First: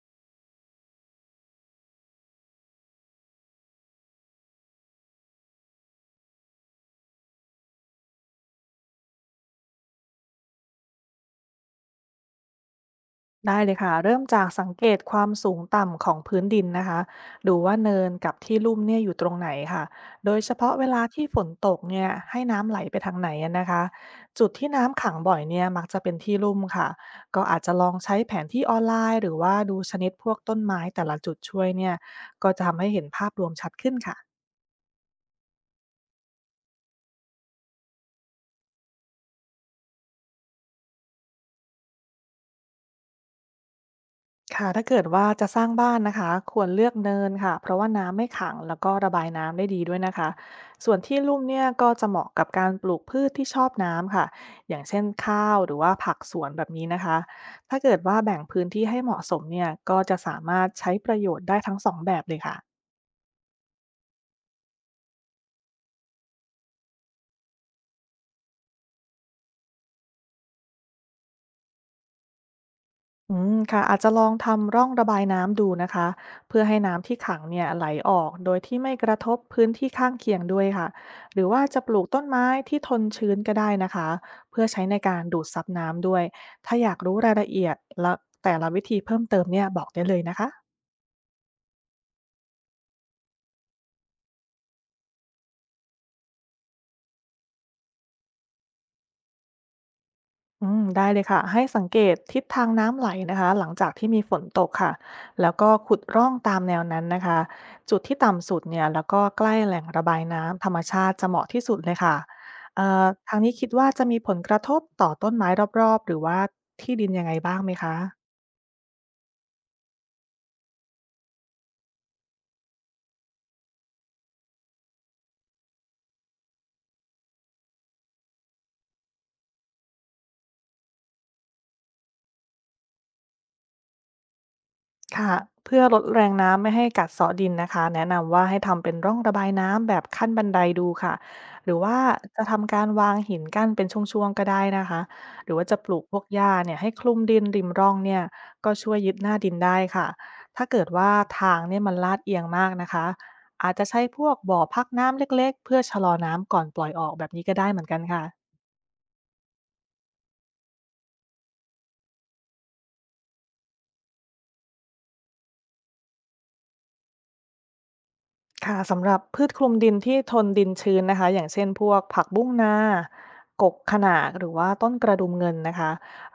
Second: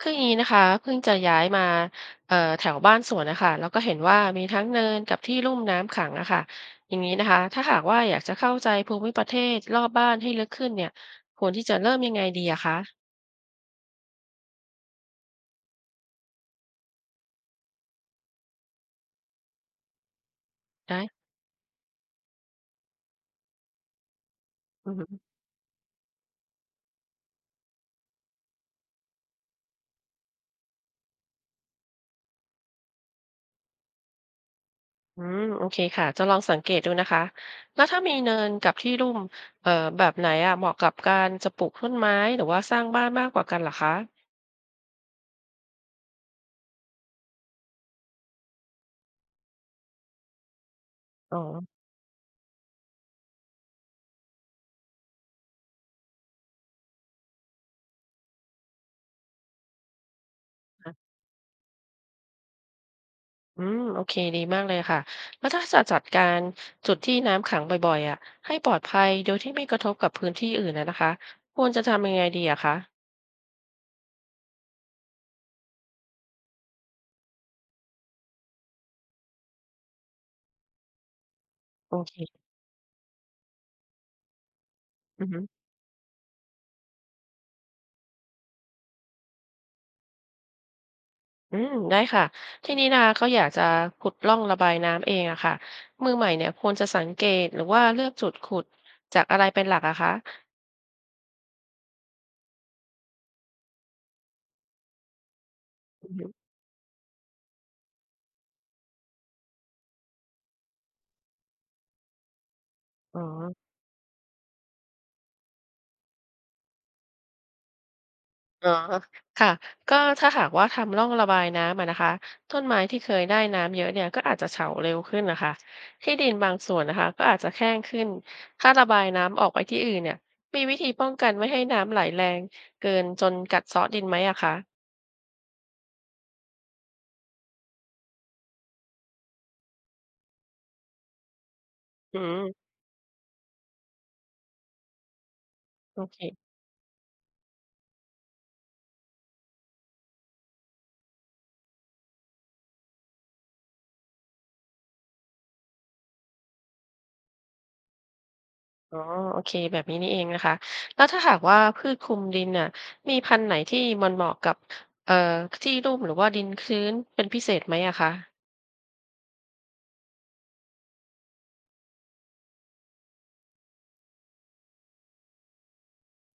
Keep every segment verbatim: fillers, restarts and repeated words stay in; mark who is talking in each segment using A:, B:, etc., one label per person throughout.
A: คืออย่างนี้นะคะเพิ่งจะย้ายมาเอ่อแถวบ้านสวนนะคะแล้วก็เห็นว่ามีทั้งเนินกับที่ลุ่มน้ำขังอะค่ะอย่างนี้นะคะถ้าหากว่าอยากจะเข้าใจภูมิประเทศรอบบ้านให้ลึกขึ้นเนี่ยควรที่จะเริ่มยังไงดีอะคะ
B: ได้เลยค่ะเริ่มจากสังเกตความสูงต่ำของพื้นดินนะคะดูว่าเนินกับที่ลุ่มเนี่ยอยู่ตรงไหนค่ะโดยเฉพาะเว
A: ได้
B: ลาที่ฝนตกเนี่ยให้น้ำไหลไปทางไหนอะนะคะจุดที่
A: อือ
B: น้ำ
A: หือ
B: ขังบ่อยเนี่ยมักจะเป็นที่ลุ่มค่ะก็อาจจะลองใช้แผนที่ออนไลน์หรือว่าดูชนิดพวกต้นไม้แต่ละจุดช่วยเนี่ยก็จะทำให้เห็นภาพรวมชัดขึ้นค่ะ
A: อืมโอเคค่ะจะลองสังเกตดูนะคะแล้วถ้ามีเนินกับที่ลุ่มเอ่อแบบไหนอะเหมาะกับการจะปลูกต้นไม้หรือว่าสร้างบ้านมากกว่ากันเหรอคะ
B: ค่ะถ้าเกิดว่าจะสร้างบ้านนะคะควรเลือกเนินค่ะเพราะว่าน้ำไม่ขังแล้วก็ระบายน้ำได้ดีด้วยนะคะส่วนที่
A: อ๋
B: ลุ่มเนี่ย
A: อ
B: ก็จะเหมาะกับการปลูกพืชที่ชอบน้ำค่ะอย่างเช่นข้าวหรือว่าผักสวนแบบนี้นะคะถ้าเกิดว่าแบ่งพื้นที่ให้เหมาะสมเนี่ยก็จะสามารถใช้ประโยชน์ได้ทั้งสองแบบเลยค่ะ
A: อืมโอเคดีมากเลยค่ะแล้วถ้าจะจัดการจุดที่น้ำขังบ่อยๆอ่ะให้ปลอดภัยโดยที่ไม่กระทบกับพื้นที่อื่นนะนะคะควรจะทำยังไงดีอะคะ
B: อืมค่ะอาจจะลองทำร่องระบายน้ำดูนะคะเพื่อให้น้ำที่ขังเนี่ยไหลออกโดยที่ไม่กระทบพื้นที่ข้างเคียงด้วยค่ะหรือว่าจะป
A: โอ
B: ลูก
A: เค
B: ต้นไม้ที่ทนชื้นก็ได้นะคะเพื่อใช้ในการ
A: อือฮึ
B: ดูดซับน้ำด้วยถ้าอยากรู้รายละเอียดและแต่ละวิธีเพิ่มเติมเนี่ยบอกได้เลยนะคะ
A: อืมได้ค่ะทีนี้นะก็อยากจะขุดร่องระบายน้ำเองอะค่ะมือใหม่เนี่ยควรจะสังเกตหรือว่าเลือกจุดขุดจากอะไรเป็นหลักอะคะ
B: อืมได้เลยค่ะให้สังเกตทิศทางน้ำไหลนะคะหลังจากที่มีฝนตกค่ะแล้วก็ขุด
A: อือฮึ
B: ร่องตามแนวนั้นนะคะจุดที่ต่ำสุดเนี่ยแล้วก็ใกล้แหล่งระบายน้ำธรรมชาติจะเหมาะที่สุดเลยค่ะเอ่อ
A: อ๋อ
B: ทางนี้คิดว่าจะมีผลกระทบต่อต้นไม้รอบๆหรือว่าที่ดินยังไงบ้างไหมคะ
A: อ๋อค่ะก็ถ้าหากว่าทำร่องระบายน้ำอะนะคะต้นไม้ที่เคยได้น้ำเยอะเนี่ยก็อาจจะเฉาเร็วขึ้นนะคะที่ดินบางส่วนนะคะก็อาจจะแห้งขึ้นถ้าระบายน้ำออกไปที่อื่นเนี่ยมีวิธีป้องกันไม่ให้น้ำไหลแรงเกินจนกัดเซาะดินไหมอะคะ
B: ค่ะเพื่อลดแรงน้ำไม่ให้กัดเซาะดินนะคะแนะนำว่าให้ทำเป็นร่องระบายน้ำแบบขั้นบันไดดูค่ะหรือว่า
A: อื
B: จะ
A: ม
B: ทำการวางหินกั้นเป็นช่วงๆก็ได้นะคะหรือว่าจะปลู
A: โอ
B: กพ
A: เค
B: วกหญ้าเนี่ยให้คลุมดินริมร่องเนี่ยก็ช่วยยึดหน้าดินได้ค่ะถ้าเกิดว่าทางเนี่ยมันลาดเอียงมากนะคะอาจจะใช้พวกบ่อพักน้ำเล็กๆเพื่อชะลอน้ำก่อนปล่อยออกแบบนี้ก็ได้เหมือนกันค่ะ
A: อ๋อโอเคแบบนี้นี่เองนะคะแล้วถ้าหากว่าพืชคลุมดินน่ะมีพันธุ์ไหนที่มันเหมาะกับเอ่อที่ลุ่มหรือว่าดินชื้นเป็นพิเศษไหมอะคะ
B: ค่ะสำหรับพืชคลุมดินที่ทนดินชื้นนะคะอย่างเช่นพวกผักบุ้งนากกขนากหรือว่าต้นกระดุมเงินนะคะ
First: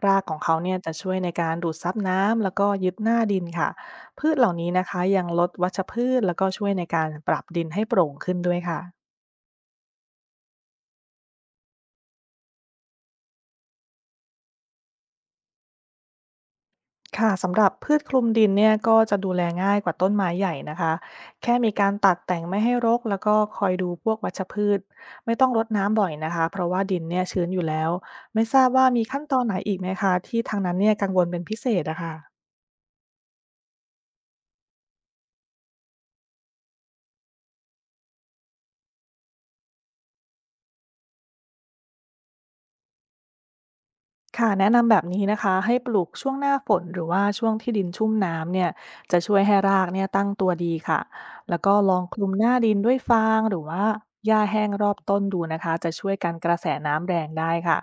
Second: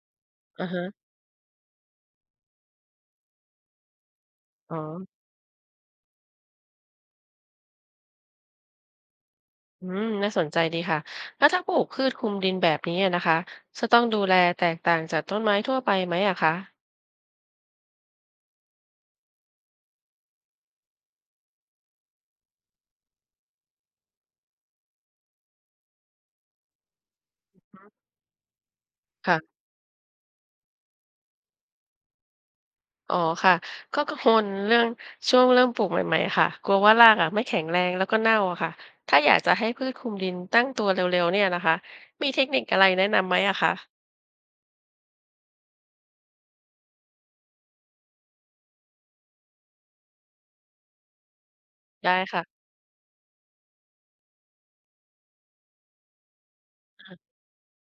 B: รากของเขา
A: อือ
B: เนี่ย
A: ฮะ
B: จะช่วยในการดูดซับน้ำแล้วก็ยึดหน้าดินค่ะพืชเหล่านี้
A: อ๋อ
B: นะคะยังลดวัชพืชแล้วก็ช่วยในการปรับดินให้โปร่งขึ้นด้วยค่ะ
A: อืมน่าสนใจดีค่ะแล้วถ้าปลูกพืชคลุมดินแบบนี้อะนะคะจะต้องดูแลแตกต่างจากต้นไม้ทั่วไปไหมอะคะ
B: ค่ะสำหรับพืชคลุมดินเนี่ยก็จะดูแลง่ายกว่าต้นไม้ใหญ่นะคะแค่มีการตัดแต่งไม่ให้รกแล้วก็คอยดูพวกวัชพืชไม่ต้องรดน้ำบ่อยนะคะเพราะว่าดินเนี่ยชื้นอยู่แล้วไม่ทราบว่ามีขั้นตอนไหน
A: ค่ะ
B: อีกไหมคะที่ทางนั้นเนี่ยกังวลเป็นพิเศษอะค่ะ
A: อ๋อค่ะก็กังวลเรื่องช่วงเริ่มปลูกใหม่ๆค่ะกลัวว่ารากอะไม่แข็งแรงแล้วก็เน่าอะค่ะถ้าอยากจะให้พืชคลุมดินตั้งตัวเร็วๆเนี่ยนะคะมีเทคนิคอะไรแนะนำไหมอะคะ
B: ค่ะแนะนำแบบนี้นะคะให้ปลูกช่วงหน้าฝนหรือว่าช่วงที่ดินชุ่มน้ำเนี่ยจะช่วยให้รากเนี่ยตั้งตัวดีค่ะแล้วก็ลอง
A: ได้
B: คลุมหน้า
A: ค่ะ
B: ดินด้วยฟางหรือว่าหญ้าแห้งรอบต้นดูนะคะจะช่วยกันกระแสน้ำแรง
A: อ่
B: ได้ค่ะ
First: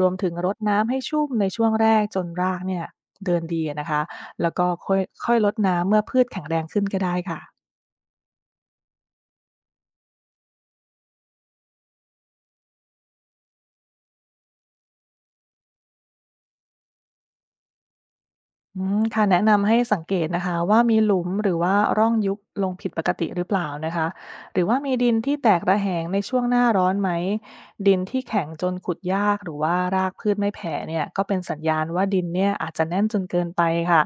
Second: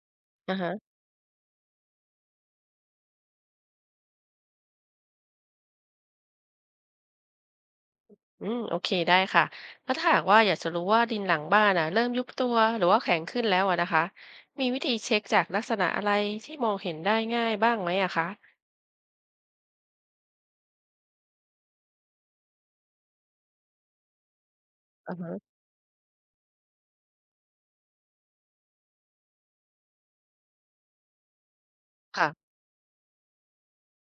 B: รวมถึงร
A: า
B: ด
A: ฮะ
B: น้ำให้ชุ่มในช่วงแรกจนรากเนี่ยเดินดีนะคะแล้วก็ค่อยค่อยลดน้ำเมื่อพืชแข็งแรงขึ้นก็ได้ค่ะ
A: อืมโอเคได้ค่ะแล้วถ้าหากว่าอยากจะรู้ว่าดินหลังบ้านอ่ะเริ่มยุบตัวหรือว่าแข็งขึ้นแล้วอะนะคะมีวิธีเช็คจากลักษณะอะไรที่มองเห็นได้ง่ายบ้างไหมอะคะ
B: อืมค่ะแนะนำให้สังเกตนะคะว่ามีหลุมหรือว่าร่องยุบลงผิดปกติหรือเปล่านะคะหรือว่ามีดิ
A: อือ
B: น
A: ฮะ
B: ที่แตกระแหงในช่วงหน้าร้อนไหมดินที่แข็งจนขุดยากหรือว่ารากพืชไม่แผ่เนี่ยก็เป็นสัญญาณว่าดิน
A: ค่ะ
B: เนี่ยอาจจะแน่นจนเกินไปค่ะ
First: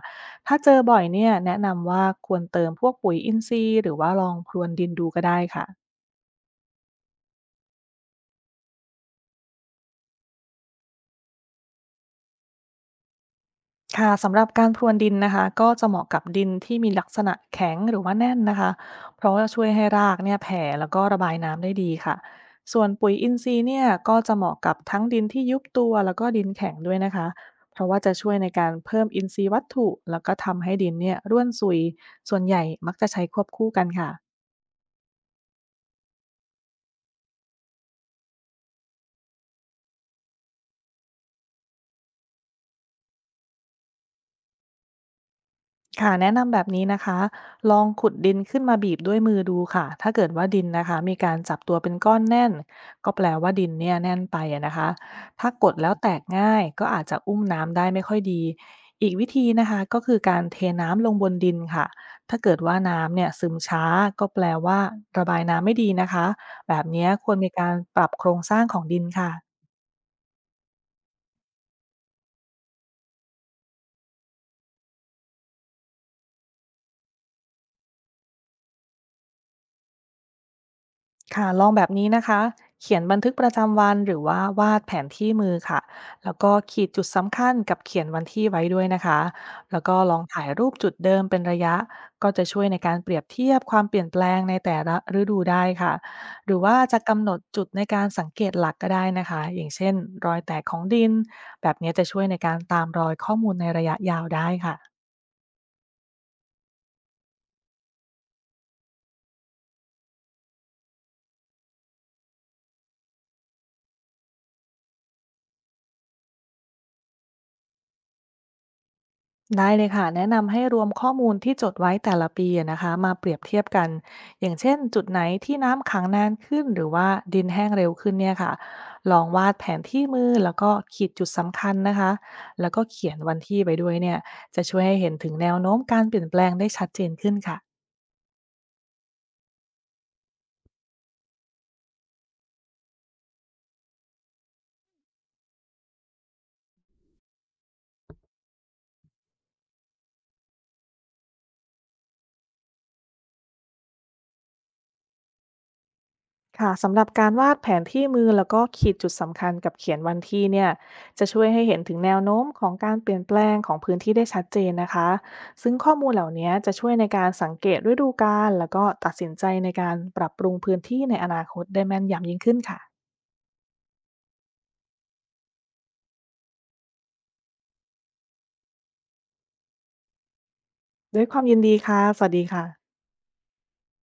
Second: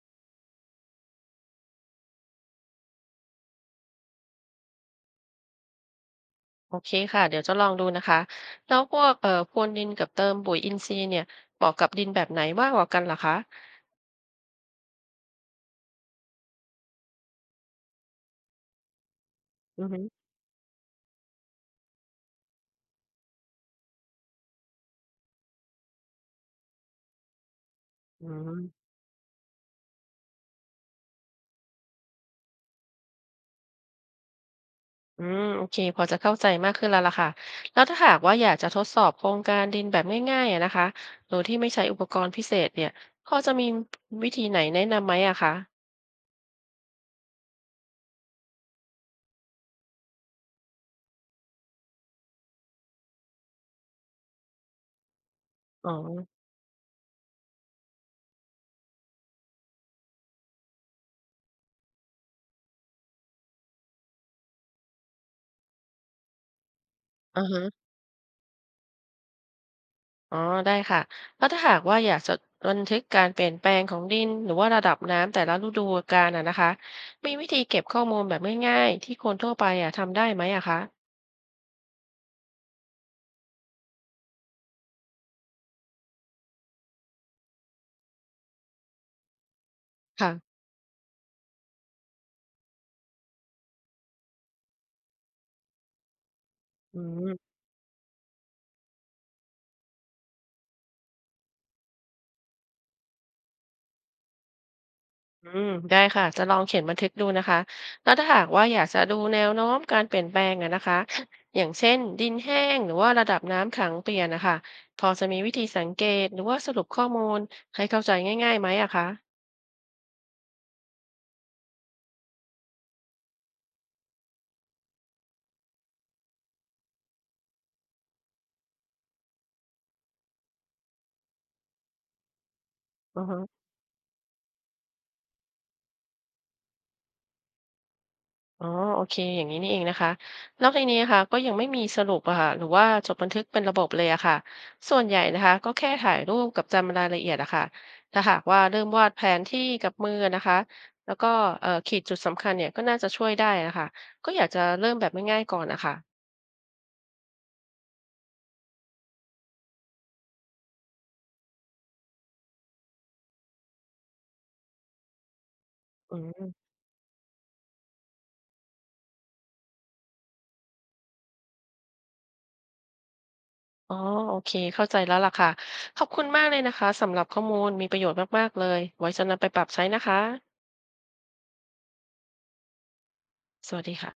B: ถ้าเจอบ่อยเนี่ยแนะนำว่าควรเติมพวกปุ๋ยอินทรีย์หรือว่าลองพรวนดินดูก็ได้ค่ะ
A: โอเคค่ะเดี๋ยวจะลองดูนะคะแล้วพวกเอ่อพรวนดินกับเติมปุ๋ยอินทรีย์เนี่ยเหมาะกับดินแบบไหนมากกว่ากันล่ะคะ
B: ค่ะสำหรับการพรวนดินนะคะก็จะเหมาะกับดินที่มีลักษณะแข็งหรือว่าแน่นนะคะเพราะว่าช่วย
A: อื
B: ให้
A: อฮึ
B: รากเนี่ยแผ่แล้วก็ระบายน้ำได้ดีค่ะส่วนปุ๋ยอินทรีย์เนี่ยก็จะเหมาะกับทั้งดินที่ยุบตัวแล้วก็ดินแข็งด้วยนะคะเพราะว่าจะ
A: อื
B: ช่วยในการ
A: ม
B: เพิ่มอินทรีย์วัตถุแล้วก็ทำให้ดินเนี่ยร่วนซุยส่วนใหญ่มักจะใช้ควบคู่กันค่ะ
A: อืมโอเคพอจะเข้าใจมากขึ้นแล้วล่ะค่ะแล้วถ้าหากว่าอยากจะทดสอบโครงการดินแบบง่ายๆอะนะคะโดยที่ไม่ใช้อุปกรณ์พิเศษเนี่ยพอจะมีวิธีไหนแนะนำไหมอะคะ
B: ค่ะแนะนำแบบนี้นะคะลองขุดดินขึ้นมาบีบด้วยมือดูค่ะถ้าเกิดว่าดินนะคะมีการจับตัวเป็นก้อนแน่นก็แปลว่าดินเนี่ยแน่นไปอะนะคะถ้ากดแล้
A: อ๋อ
B: วแตกง่ายก็อาจจะอุ้มน้ำได้ไม่ค่อยดีอีกวิธีนะคะก็คือการเทน้ำลงบนดินค่ะถ้าเกิดว่าน้ำเนี่ยซึมช้าก็แปลว่าระบายน้ำไม่ดีนะคะแบบเนี้ยควร
A: อือ
B: มี
A: ฮะ
B: การปรับโครงสร้างของดินค่ะ
A: อ๋อได้ค่ะแล้วถ้าหากว่าอยากจะบันทึกการเปลี่ยนแปลงของดินหรือว่าระดับน้ำแต่ละฤดูกาลอะนะคะมีวิธีเก็บข้อมูลแบบง่ายๆที่คนทั่วไปอะทำได้ไหมอะคะ
B: ค่ะลองแบบนี้นะคะเขียนบันทึกประจำวันหรือว่าวาดแผนที่มือค่ะแล้วก็ขีดจุดสำคัญกับเขียนวันที่ไว้ด้วยนะคะแล้วก็ลองถ่าย
A: ค่ะ
B: รูปจุดเดิมเป็นระยะก็จะช่วยในการเปรียบเทียบความเปลี่ยนแปลงในแต่ละฤดูได้ค่ะหรือว่า
A: อื
B: จะกำหนด
A: ม
B: จุดในการสังเกตหลักก็ได้นะคะอย่างเช่นรอยแตกของดินแบบนี้จะช่วยในการตามรอยข้อมูลในระยะยาวได้ค่ะ
A: อืมได้ค่ะจะลองเขียนบันทึกดูนะคะแล้วถ้าหากว่าอยากจะดูแนวโน้มการเปลี่ยนแปลงอะนะคะอย่างเช่นดินแห้งหรือว่าระดับน้ำขังเปลี่ยนนะคะพอจะมีวิธีสังเกตหรือว่าสรุปข้อมูลให้เข้าใจง่ายๆไหมอะคะ
B: ได้เลยค่ะแนะนำให้รวมข้อมูลที่จดไว้แต่ละปีอะนะคะมาเปรียบเทียบกันอย่างเช่นจุดไหนที่น้ำขังนานขึ้นหรือว่าดินแห้งเร็วขึ้นเนี่ยค่ะลองวาดแผนที่มือแล้วก็ขีดจุดสำคัญนะคะแล้วก็เขียน
A: อือ
B: วั
A: ฮึ
B: นที่ไปด้วยเนี่ยจะช่วยให้เห็นถึงแนวโน้มการเปลี่ยนแปลงได้ชัดเจนขึ้นค่ะ
A: อ๋อโอเคอย่างนี้นี่เองนะคะแล้วในนี้นะค่ะก็ยังไม่มีสรุปอะค่ะหรือว่าจดบันทึกเป็นระบบเลยอะค่ะส่วนใหญ่นะคะก็แค่ถ่ายรูปกับจำรายละเอียดอะค่ะถ้าหากว่าเริ่มวาดแผนที่กับมือนะคะแล้วก็เอ่อขีดจุดสำคัญเนี่ยก็น่าจะช่วยได้นะคะก็อยากจะเริ่มแบบง่ายๆก่อนนะคะ
B: ค่ะสำหรับการวาดแผนที่มือแล้วก็ขีดจุดสำคัญกับเขียนวันที่เนี่ยจะช่วยให้เห็นถึงแนวโน้มของการเปลี่ยนแปลงของพื้นที่ได้ชัดเจนนะคะซึ่งข้อมูล
A: อื
B: เหล่านี้
A: ม
B: จะช่วยในการสังเกตฤดูกาลแล้วก็ตัดสินใจในการปรับปรุงพื้นที่ในอนาคตได้แม่นยำยิ่งขึ้นค่ะ
A: อ๋อโอเคเข้าใจแล้วล่ะค่ะขอบคุณมากเลยนะคะสำหรับข้อมูลมีประโยชน์มากๆเลยไว้จะนำไปปรับใช้นะคะ
B: ด้วยความยินดีค่ะสวัสดีค่ะ
A: สวัสดีค่ะ